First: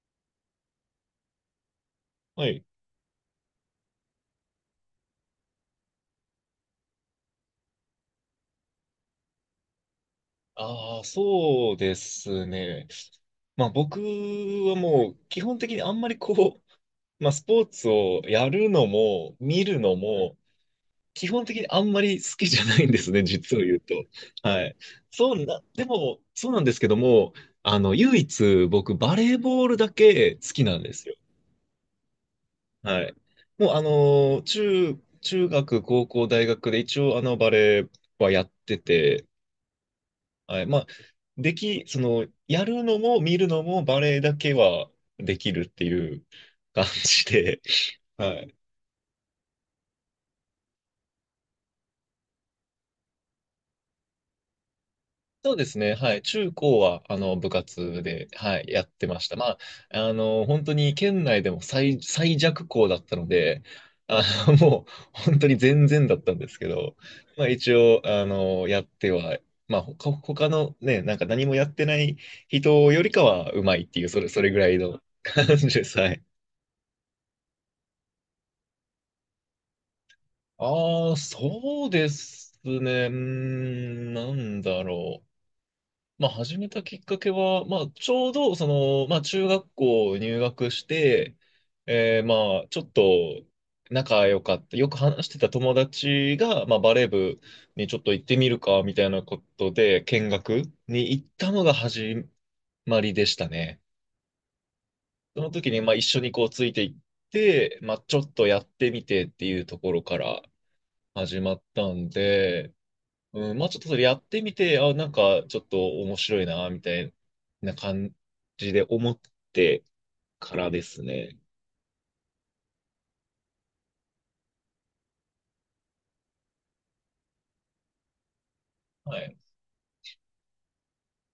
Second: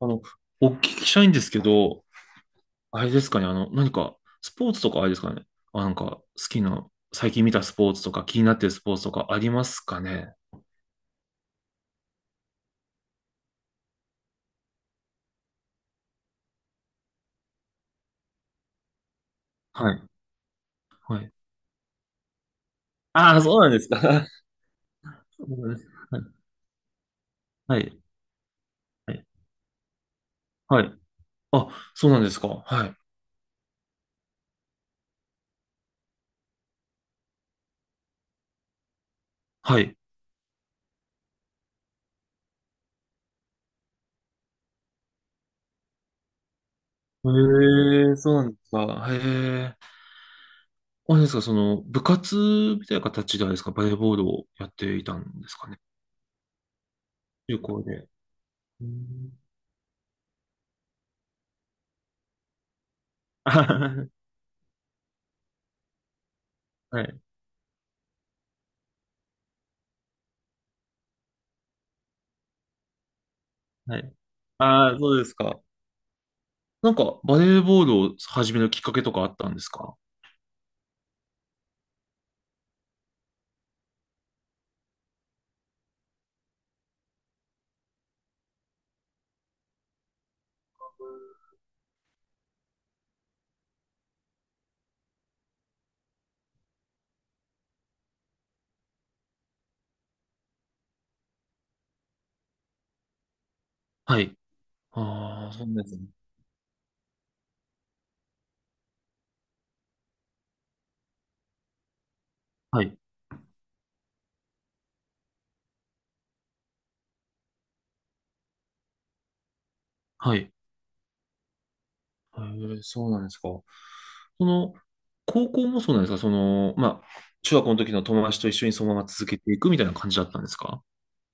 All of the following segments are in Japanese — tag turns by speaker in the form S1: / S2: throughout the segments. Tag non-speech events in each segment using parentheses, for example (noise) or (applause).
S1: あの、お聞きしたいんですけど、
S2: はい。
S1: あれですかね、何か、スポーツとかあれですかね、なんか、好きな、最近見たスポーツとか、気になってるスポーツとかありますかね。
S2: ああ、そうですね。まあ僕はもう基本的にあんまりこう、(laughs) まあスポーツをやるのも見る
S1: は
S2: の
S1: い。
S2: も
S1: は
S2: 基
S1: い。
S2: 本的にあんまり好きじゃないんですね、
S1: ああ、そ
S2: 実
S1: う
S2: を
S1: なん
S2: 言う
S1: ですか。
S2: と。
S1: (laughs)
S2: はい。そ
S1: そ
S2: う
S1: う
S2: な、
S1: なんで
S2: で
S1: す。は
S2: も
S1: い。
S2: そうなんですけども、
S1: は
S2: 唯一僕バ
S1: い。
S2: レーボールだけ好きな
S1: は
S2: ん
S1: い。
S2: ですよ。
S1: あ、そうなんですか。はい。
S2: はい。もう中学、高校、大学で一応バレーはやってて、
S1: はい。
S2: はい。まあ、でき、その、やるのも見るのもバレエだけはできるっていう感じで、(laughs)
S1: へえ、そ
S2: は
S1: うなん
S2: い。
S1: ですか。へえ。あれですか、部活みたいな形であれですか、バレーボールをやっていたんで
S2: そう
S1: す
S2: で
S1: か
S2: す
S1: ね。
S2: ね。はい。中高は、部
S1: 中高
S2: 活
S1: で。
S2: で、はい、や
S1: う
S2: ってまし
S1: ん。
S2: た。
S1: (laughs)
S2: まあ、本当に県内でも最弱校だったの
S1: あ
S2: で、
S1: は
S2: あ
S1: は
S2: (laughs) もう、本当に全然だったんですけど、
S1: はい。
S2: まあ、一応、やっては、まあ、他のね、なんか何もやってない人よりかはうまいって
S1: は
S2: いう、
S1: い。
S2: それぐらい
S1: ああ、
S2: の
S1: そうです
S2: 感
S1: か。
S2: じです。はい。
S1: なんか、バレーボールを始めるきっかけとかあったんですか？
S2: ああ、そうですね。うーん、なんだろう。まあ、始めたきっかけは、まあ、ちょうど、まあ、中学校入学して、まあ、ちょっと仲良かった、よく話してた友達が、まあ、バレー部にちょっと行ってみるか、みたいなことで、見学に行ったのが始まりでしたね。
S1: はい。
S2: そ
S1: あ
S2: の
S1: あ、そう
S2: 時に、
S1: なんで
S2: まあ、
S1: す
S2: 一
S1: ね。
S2: 緒にこう、ついていって、まあ、ちょっとやってみてっていうところから始まったんで、
S1: はい。
S2: うん、まあちょっとそれやってみて、あ、なんかちょっと面白いな、みたいな感じで思って
S1: はい。
S2: からですね。
S1: へえ、そうなんですか。その、高校もそうなんですかまあ、中学校の時の友達と一緒にそのまま
S2: は
S1: 続
S2: い。
S1: けていくみたいな感じだったんですか？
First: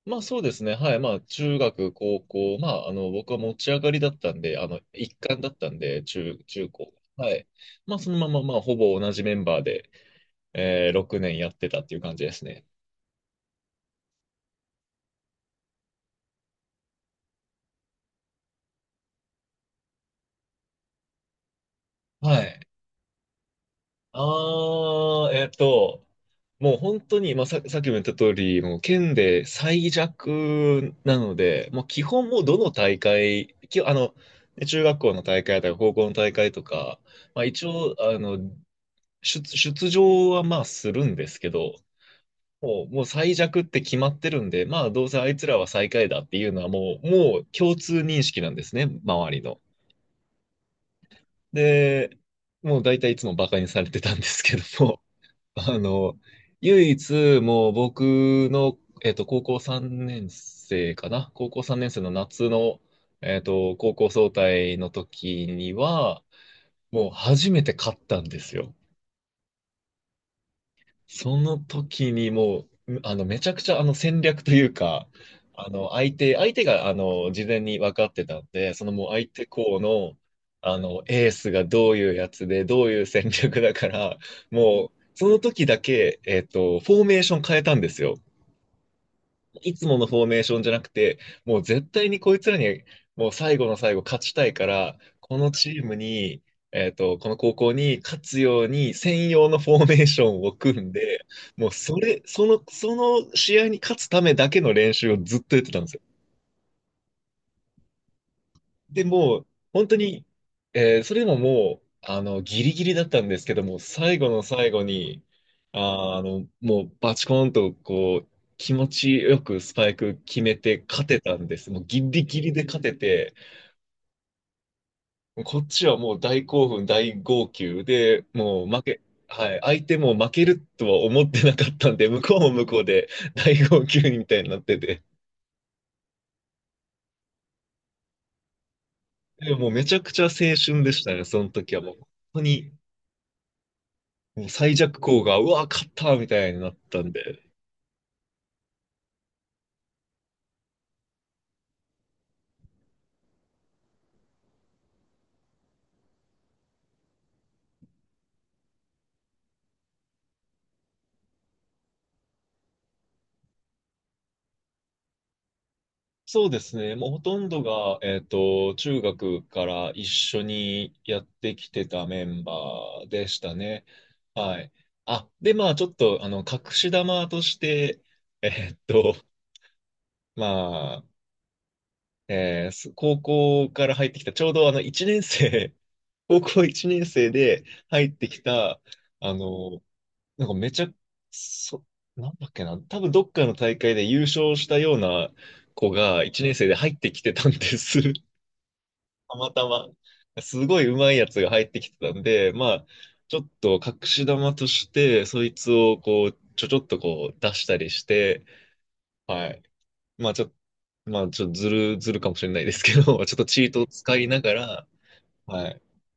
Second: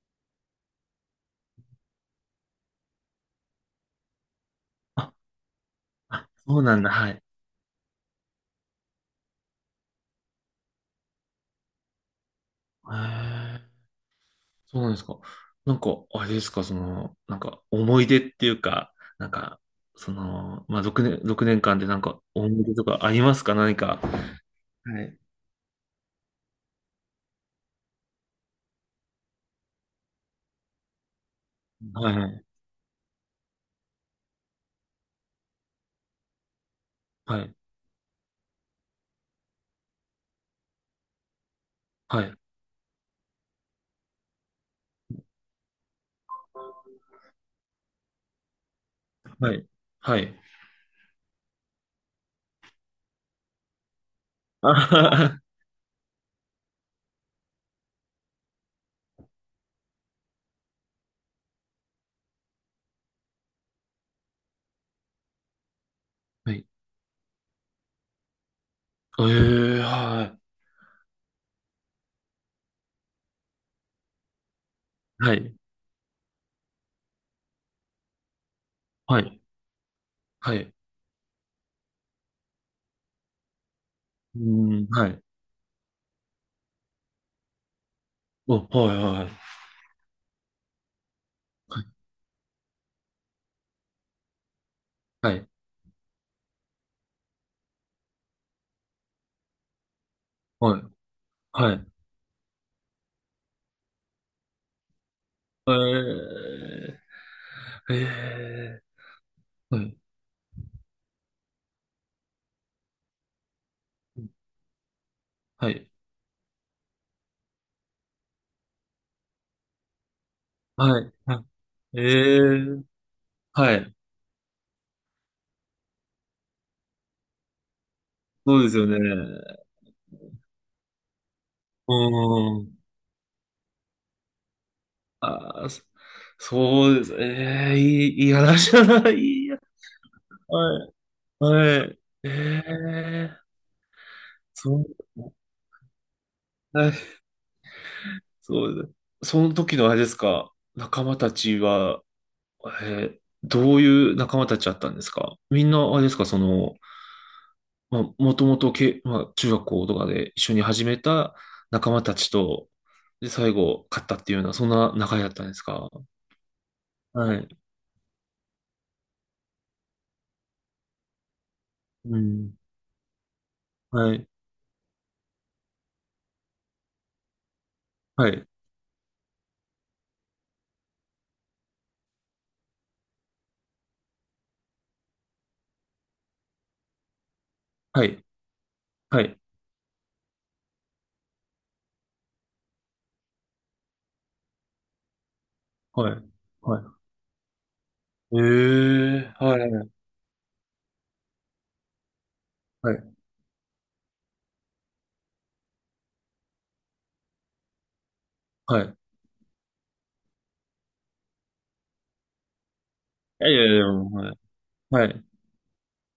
S2: まあそうですね。はい。まあ中学、高校、まあ僕は持ち上がりだったんで、一
S1: あ、
S2: 貫だったんで、
S1: あそう
S2: 中
S1: なんだ。
S2: 高。
S1: はい。へ
S2: はい。まあそのまままあほぼ同じメンバーで、6年やってたっていう感じですね。
S1: え、そうなんですか。なんか、あれですか、なんか、思い出っていうか、なんか、まあ、6年、六年間でなんか、
S2: は
S1: 思
S2: い。
S1: い出とかありますか何か。はい。
S2: ああ、もう本当に、まあ、さっきも言った通り、もう県で最弱なので、もう基
S1: は
S2: 本もう
S1: い。
S2: どの大会、き、あの、中学校の大会とか高校の大会とか、
S1: は
S2: まあ
S1: い。
S2: 一応、出場はまあするんですけど、
S1: はい。
S2: もう最弱って決まってるんで、まあどうせあいつらは最下位だっていうのはもう共通認識なんですね、周り
S1: は
S2: の。
S1: い。はい。(laughs)
S2: で、もう大体いつもバカにされてたんですけど
S1: あ
S2: も、
S1: はは
S2: あの、唯一、もう僕の、高校3年生かな、高校3年生の夏の、高校総体の時には、
S1: はい。
S2: もう初めて勝ったんですよ。
S1: ええはい。
S2: その時にもう、めちゃくちゃ戦略というか、
S1: はい。
S2: 相手が事前に分かってたんで、そのもう
S1: は
S2: 相
S1: い。
S2: 手校の、
S1: はい。
S2: エースがどういうやつで、どういう戦略だから、
S1: うー
S2: も
S1: ん、
S2: う、
S1: はい。
S2: その時だけ、フォーメーション変えたんですよ。
S1: お、はい、はい
S2: いつものフォーメーションじゃなくて、もう
S1: は
S2: 絶
S1: い。
S2: 対にこいつらに、もう最後の最後勝ちたいから、
S1: は
S2: こ
S1: い。
S2: のチームに、この高校に勝つように専用のフォーメーションを
S1: は
S2: 組
S1: い。
S2: んで、もう
S1: はい。
S2: その試合に勝つためだけの練習をずっとやってたんですよ。
S1: ええええ
S2: で、もう、
S1: は
S2: 本当
S1: い。
S2: に、それでももう、ギリギリだったんですけども、最後の最後に、
S1: はい。
S2: もう、バチコーンと、こう、気持ちよくスパイク決めて
S1: は
S2: 勝
S1: い。
S2: て
S1: は
S2: たんです。もう
S1: い。
S2: ギ
S1: え
S2: リギリで勝
S1: え
S2: てて、
S1: はい。
S2: こっちはもう大興奮、大号泣で、
S1: そう
S2: もう
S1: です
S2: 負
S1: よね。
S2: け、はい、相手も負けるとは思ってなかった
S1: う
S2: んで、向こうも
S1: ー
S2: 向こ
S1: ん。
S2: うで大号泣みたいになってて、
S1: ああ、そうです。ええいい話だな。いい
S2: でも
S1: や。
S2: もうめちゃくちゃ青春
S1: は
S2: で
S1: い。
S2: したね、その時は
S1: は
S2: もう。
S1: い。
S2: 本当
S1: え
S2: に
S1: え
S2: もう最
S1: そう。
S2: 弱校が、うわ、勝ったみたいになったんで。
S1: そうです。その時のあれですか、仲間たちは、えどういう仲間たちだったんですかみんなあれですか、まあ、もともとけ、まあ、中学校とかで一緒に始めた仲間たちと、で、最後、勝ったっていうような、そんな仲だったんですか？
S2: そうですね。もうほ
S1: は
S2: とん
S1: い。
S2: どが、中学から一緒にやってきてた
S1: う
S2: メンバ
S1: ん。
S2: ーでしたね。
S1: はい。
S2: はい。あ、で、まあ、ちょっと、隠し玉として、
S1: はい。
S2: えっと、まあ、えーす高校から入ってきた、ちょうど1年生、高校1年生で
S1: は
S2: 入っ
S1: い。
S2: てきた、
S1: は
S2: あ
S1: い。
S2: の、なんかめちゃ、そ、なんだっけな、多分どっかの大会で優勝したような子
S1: はい。
S2: が1年生で入っ
S1: は
S2: てきてたんです。
S1: い。え
S2: (laughs)
S1: え
S2: た
S1: ー
S2: また
S1: は
S2: ま。
S1: い。
S2: すごい上手いやつが入ってきてたんで、まあ、
S1: はい。
S2: ちょっと隠し玉として、そいつをこう、ちょっとこう出したりして、
S1: はい。
S2: はい。まあちょっと、まあちょっとずるかもしれないですけど、(laughs) ちょっと
S1: いやい
S2: チ
S1: や
S2: ー
S1: い
S2: トを
S1: や、
S2: 使い
S1: はい。
S2: ながら、
S1: はい。
S2: はい。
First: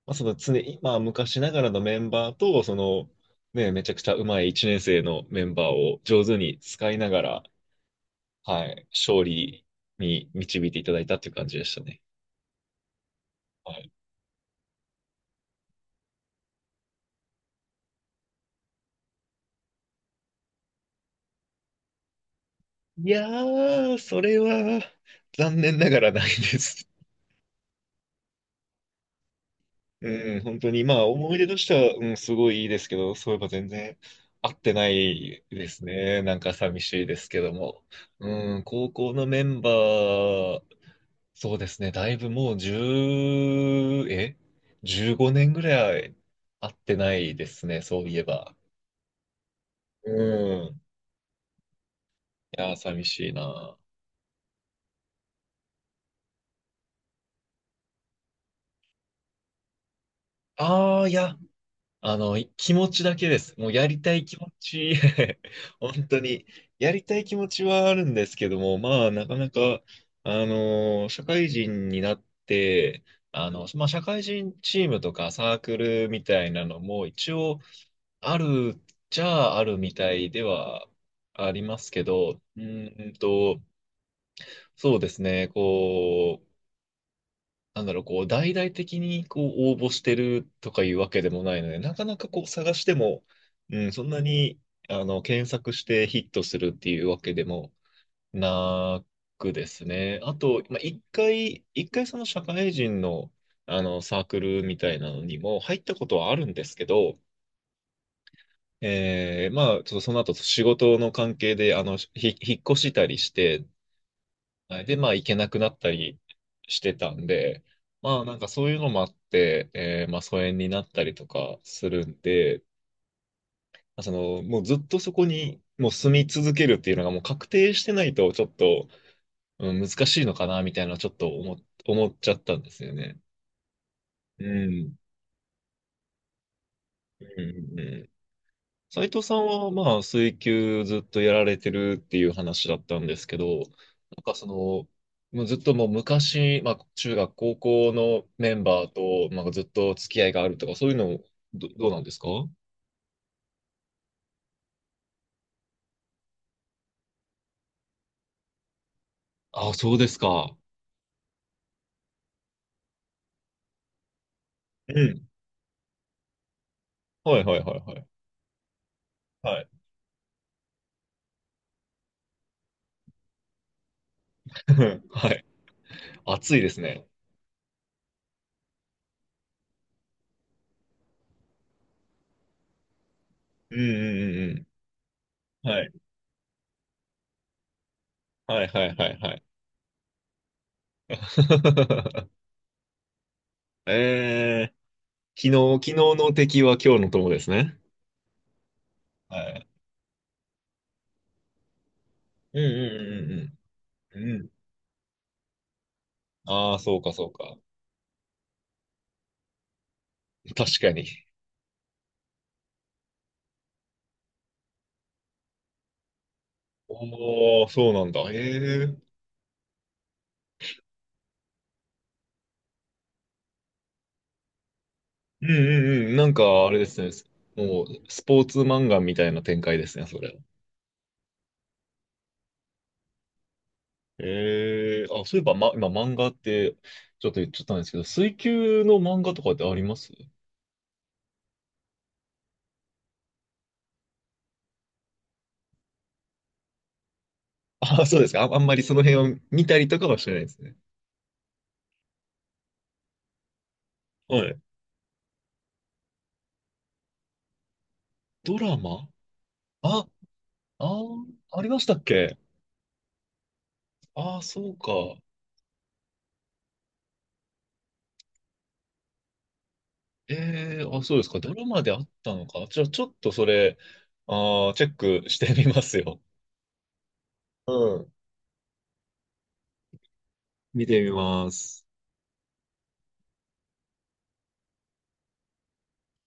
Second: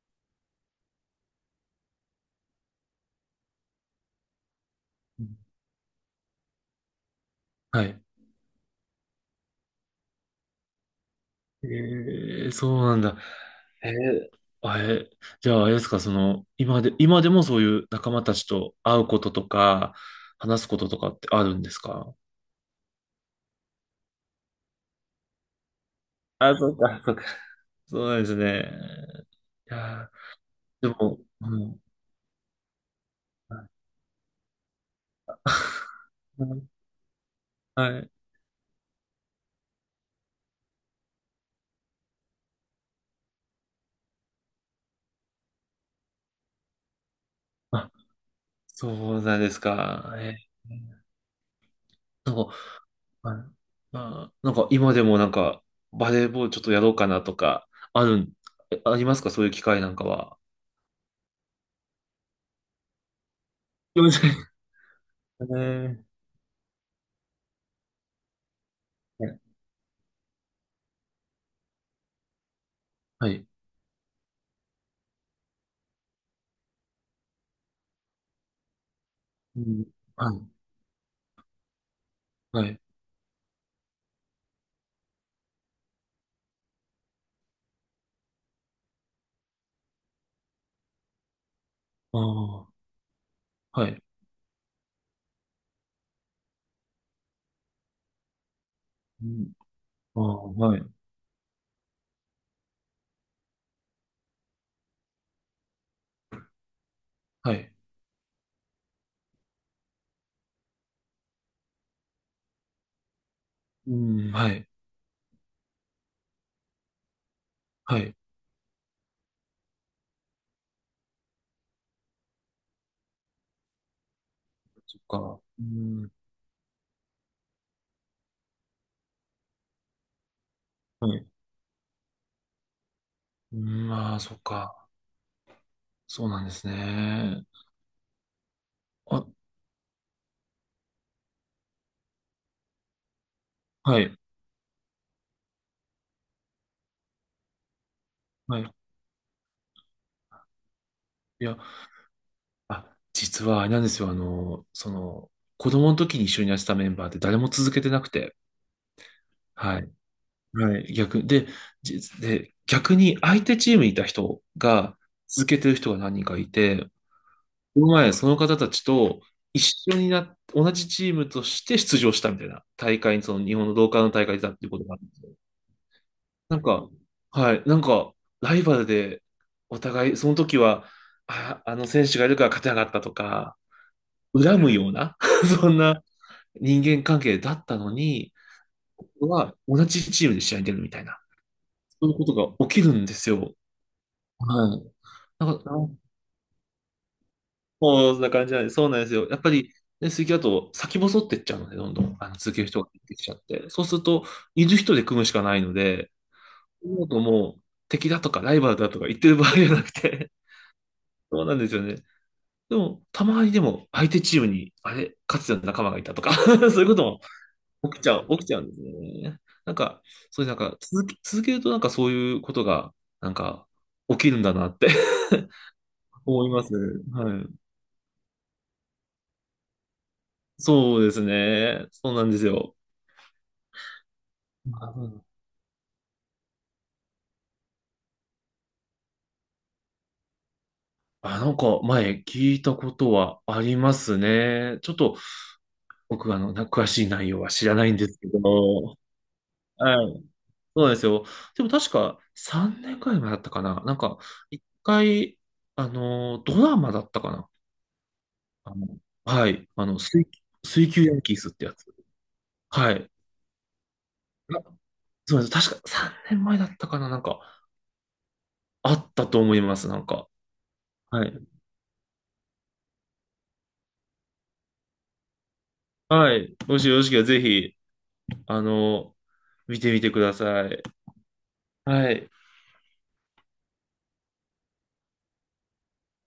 S2: まあ、常に、まあ、昔ながらのメンバーと、ね、めちゃくちゃうまい1年生のメンバーを上手に使いながら、
S1: はい。
S2: はい、勝利に導いていただいたっていう感じで
S1: え
S2: したね。
S1: えーそうなんだ。
S2: は
S1: え
S2: い、
S1: ー、あえ、じゃあ、あれですか、今でもそういう仲間たちと会うこととか、話すこととかってあるんですか？
S2: いやー、それは残念ながらない
S1: あ、
S2: で
S1: そう
S2: す。
S1: か、そうか。そうなんですね。いや
S2: うん、本当に、
S1: ー、で
S2: まあ、
S1: も、
S2: 思い出
S1: う
S2: として
S1: ん。
S2: は、うん、すごいいいですけど、そういえば全然合ってないです
S1: (laughs)
S2: ね。なんか寂しいですけども。
S1: はい。(laughs)
S2: うん、高校のメンバー、そうですね。だいぶもう1え ?15 年ぐらい会ってないですね。
S1: あ、
S2: そういえば。
S1: そうなんです
S2: う
S1: か。
S2: ん。い
S1: ー、なんか、
S2: やー、寂しい
S1: あ、
S2: な。
S1: あなんか今でもなんか、バレーボールちょっとやろうかなとか、あるん、えありますかそういう機会なんかは？
S2: ああ、いや、気持ちだけです。もうや
S1: す
S2: り
S1: いま
S2: たい
S1: せ
S2: 気持
S1: ん。
S2: ち、(laughs)
S1: (laughs) え
S2: 本当に、やりたい気持ちはあるんですけども、まあ、なかな
S1: ー
S2: か、社会人になって、
S1: はい。
S2: まあ、社会人チームとかサークルみたいなのも、一応、あるっちゃ
S1: う
S2: ある
S1: ん
S2: みたい
S1: はい。
S2: ではありますけど、
S1: はい。
S2: そうですね、こう、なんだろう、こう、大々的にこう応募してるとかいうわけでもないので、なかなかこう
S1: あ
S2: 探
S1: あ、
S2: しても、う
S1: は
S2: ん、
S1: い。
S2: そんなに、検索してヒットするっていうわけでもな
S1: うん、
S2: くですね。
S1: ああ、
S2: あと、ま
S1: は
S2: あ、
S1: い。
S2: 一回その社会人の、サークルみたいなのにも入ったことはあるんですけど、
S1: はい。
S2: まあ、ちょっとその後、仕事の関係で、引っ越したりして、
S1: うん、はい。
S2: はい。で、まあ、行けなくなったりしてたんで、
S1: はい。
S2: まあ、なんかそういうのもあって、まあ、疎遠になったりとかするんで、まあその、もうずっ
S1: そ
S2: と
S1: っ
S2: そこ
S1: か。
S2: に、
S1: う
S2: もう住
S1: ん、
S2: み続けるっていうのがもう確定してないと、ちょっと、うん、難しいのかな、みたいな、ち
S1: は
S2: ょっ
S1: い。
S2: と思っちゃったんですよね。
S1: うん、まあ、そっ
S2: う
S1: か。
S2: ん。
S1: そうなんです
S2: う
S1: ね。
S2: ん、うん、斉
S1: あ、
S2: 藤さんは、まあ、水球ずっとやられてるっていう話だったんですけど、な
S1: はい。
S2: んかその、もうずっともう昔、まあ、中学、高校のメ
S1: は
S2: ン
S1: い。
S2: バーと、まあ、ずっと付き合いがあるとか、そういうの、
S1: いや、
S2: どうなんですか？
S1: あ、実はあれなんですよ。子供の時に一緒にやってたメンバーって誰も続けてなくて。
S2: あ、
S1: はい。
S2: そうですか。
S1: はい。逆、で、じで、逆に相手チームにいた人
S2: う
S1: が
S2: ん。
S1: 続けてる人が何人かいて、
S2: はい、はい、はい、
S1: この
S2: はい。
S1: 前、その方たちと一
S2: はい。
S1: 緒になっ、同じチームとして出場したみたいな大会に、その日本の同感の大会だっていうことがある
S2: (laughs)
S1: んです
S2: は
S1: よ。
S2: い。暑
S1: な
S2: い
S1: ん
S2: です
S1: か、
S2: ね。
S1: はい、なんか、ライバルで、お互い、その時は、あ、あの選手がいるから勝てなかったとか、
S2: うん、うん、う
S1: 恨
S2: ん、
S1: むような、(laughs)
S2: うん。
S1: そん
S2: はい。
S1: な人間関係だったのに、
S2: はい、はい、は
S1: こ
S2: い、
S1: こ
S2: はい。
S1: は同じチームで試合に出るみたいな、そういうこと
S2: (laughs)
S1: が起きるんですよ。
S2: え
S1: はい。
S2: ー、昨
S1: なんか、
S2: 昨日の敵は今日の友ですね。
S1: もうそんな感じなんで、そうなんですよ。や
S2: は
S1: っぱ
S2: い。
S1: り、ね、水球だと先細ってっちゃうので、どんどん続
S2: う
S1: け
S2: ん、
S1: る人が出てきちゃっ
S2: う
S1: て。そうする
S2: ん、うん、うん、
S1: と、
S2: うん。うん。
S1: いる人で組むしかないので、
S2: ああ、そうか、そう
S1: も
S2: か。
S1: う敵だとかライバルだとか言ってる場合じゃなくて、
S2: (laughs) 確かに。
S1: (laughs) そうなんですよね。でも、たまにでも相手チームに、あれ、かつての仲間がいたとか (laughs) そういうこと
S2: おー、そ
S1: も
S2: う
S1: 起き
S2: な
S1: ち
S2: ん
S1: ゃ
S2: だ。
S1: う、
S2: へ
S1: 起きちゃうんです
S2: え。
S1: ね。なんか、そういうなんか続けるとなんかそういうことが、なんか、起きるんだなって
S2: うん、うん、うん。な
S1: (laughs)
S2: ん
S1: 思いま
S2: か、あ
S1: す。
S2: れですね。
S1: はい。
S2: もう、スポーツ漫画みたいな展開ですね、それ。
S1: そうですね。そうなんですよ。あ
S2: ええ、
S1: の
S2: あ、そういえば、ま、今、漫画って、ちょっと言っちゃったんですけど、水球の漫画とかってあります？
S1: なんか前聞いたことはありますね。ちょっと僕詳しい内容は知ら
S2: (laughs)
S1: ないん
S2: あ、
S1: で
S2: そ
S1: す
S2: う
S1: け
S2: ですか。あ、あんまりそ
S1: ど。
S2: の辺を見たりと
S1: は
S2: かは
S1: い。
S2: してないですね。
S1: そうなんですよ。でも確か3年くらい前だったかな。なんか、
S2: はい。
S1: 一回、ドラマだったかな。
S2: ド
S1: あ
S2: ラ
S1: の、
S2: マ。
S1: はい。
S2: あ、
S1: 水、水球ヤンキースっ
S2: あ
S1: て
S2: り
S1: や
S2: ま
S1: つ。
S2: したっけ？
S1: はい。
S2: ああー、
S1: な
S2: そうか。
S1: そうなんです。確か3年前だったかな。なんか、あったと思います。なんか。
S2: ええ、あ、そうで
S1: は
S2: す
S1: い。
S2: か。ドラマであったのか。じゃあ、ちょっとそれ、あチェックしてみますよ。
S1: はい。もしよろしければぜ
S2: う
S1: ひ、
S2: ん。
S1: あの、見てみてください。
S2: 見てみます。
S1: はい。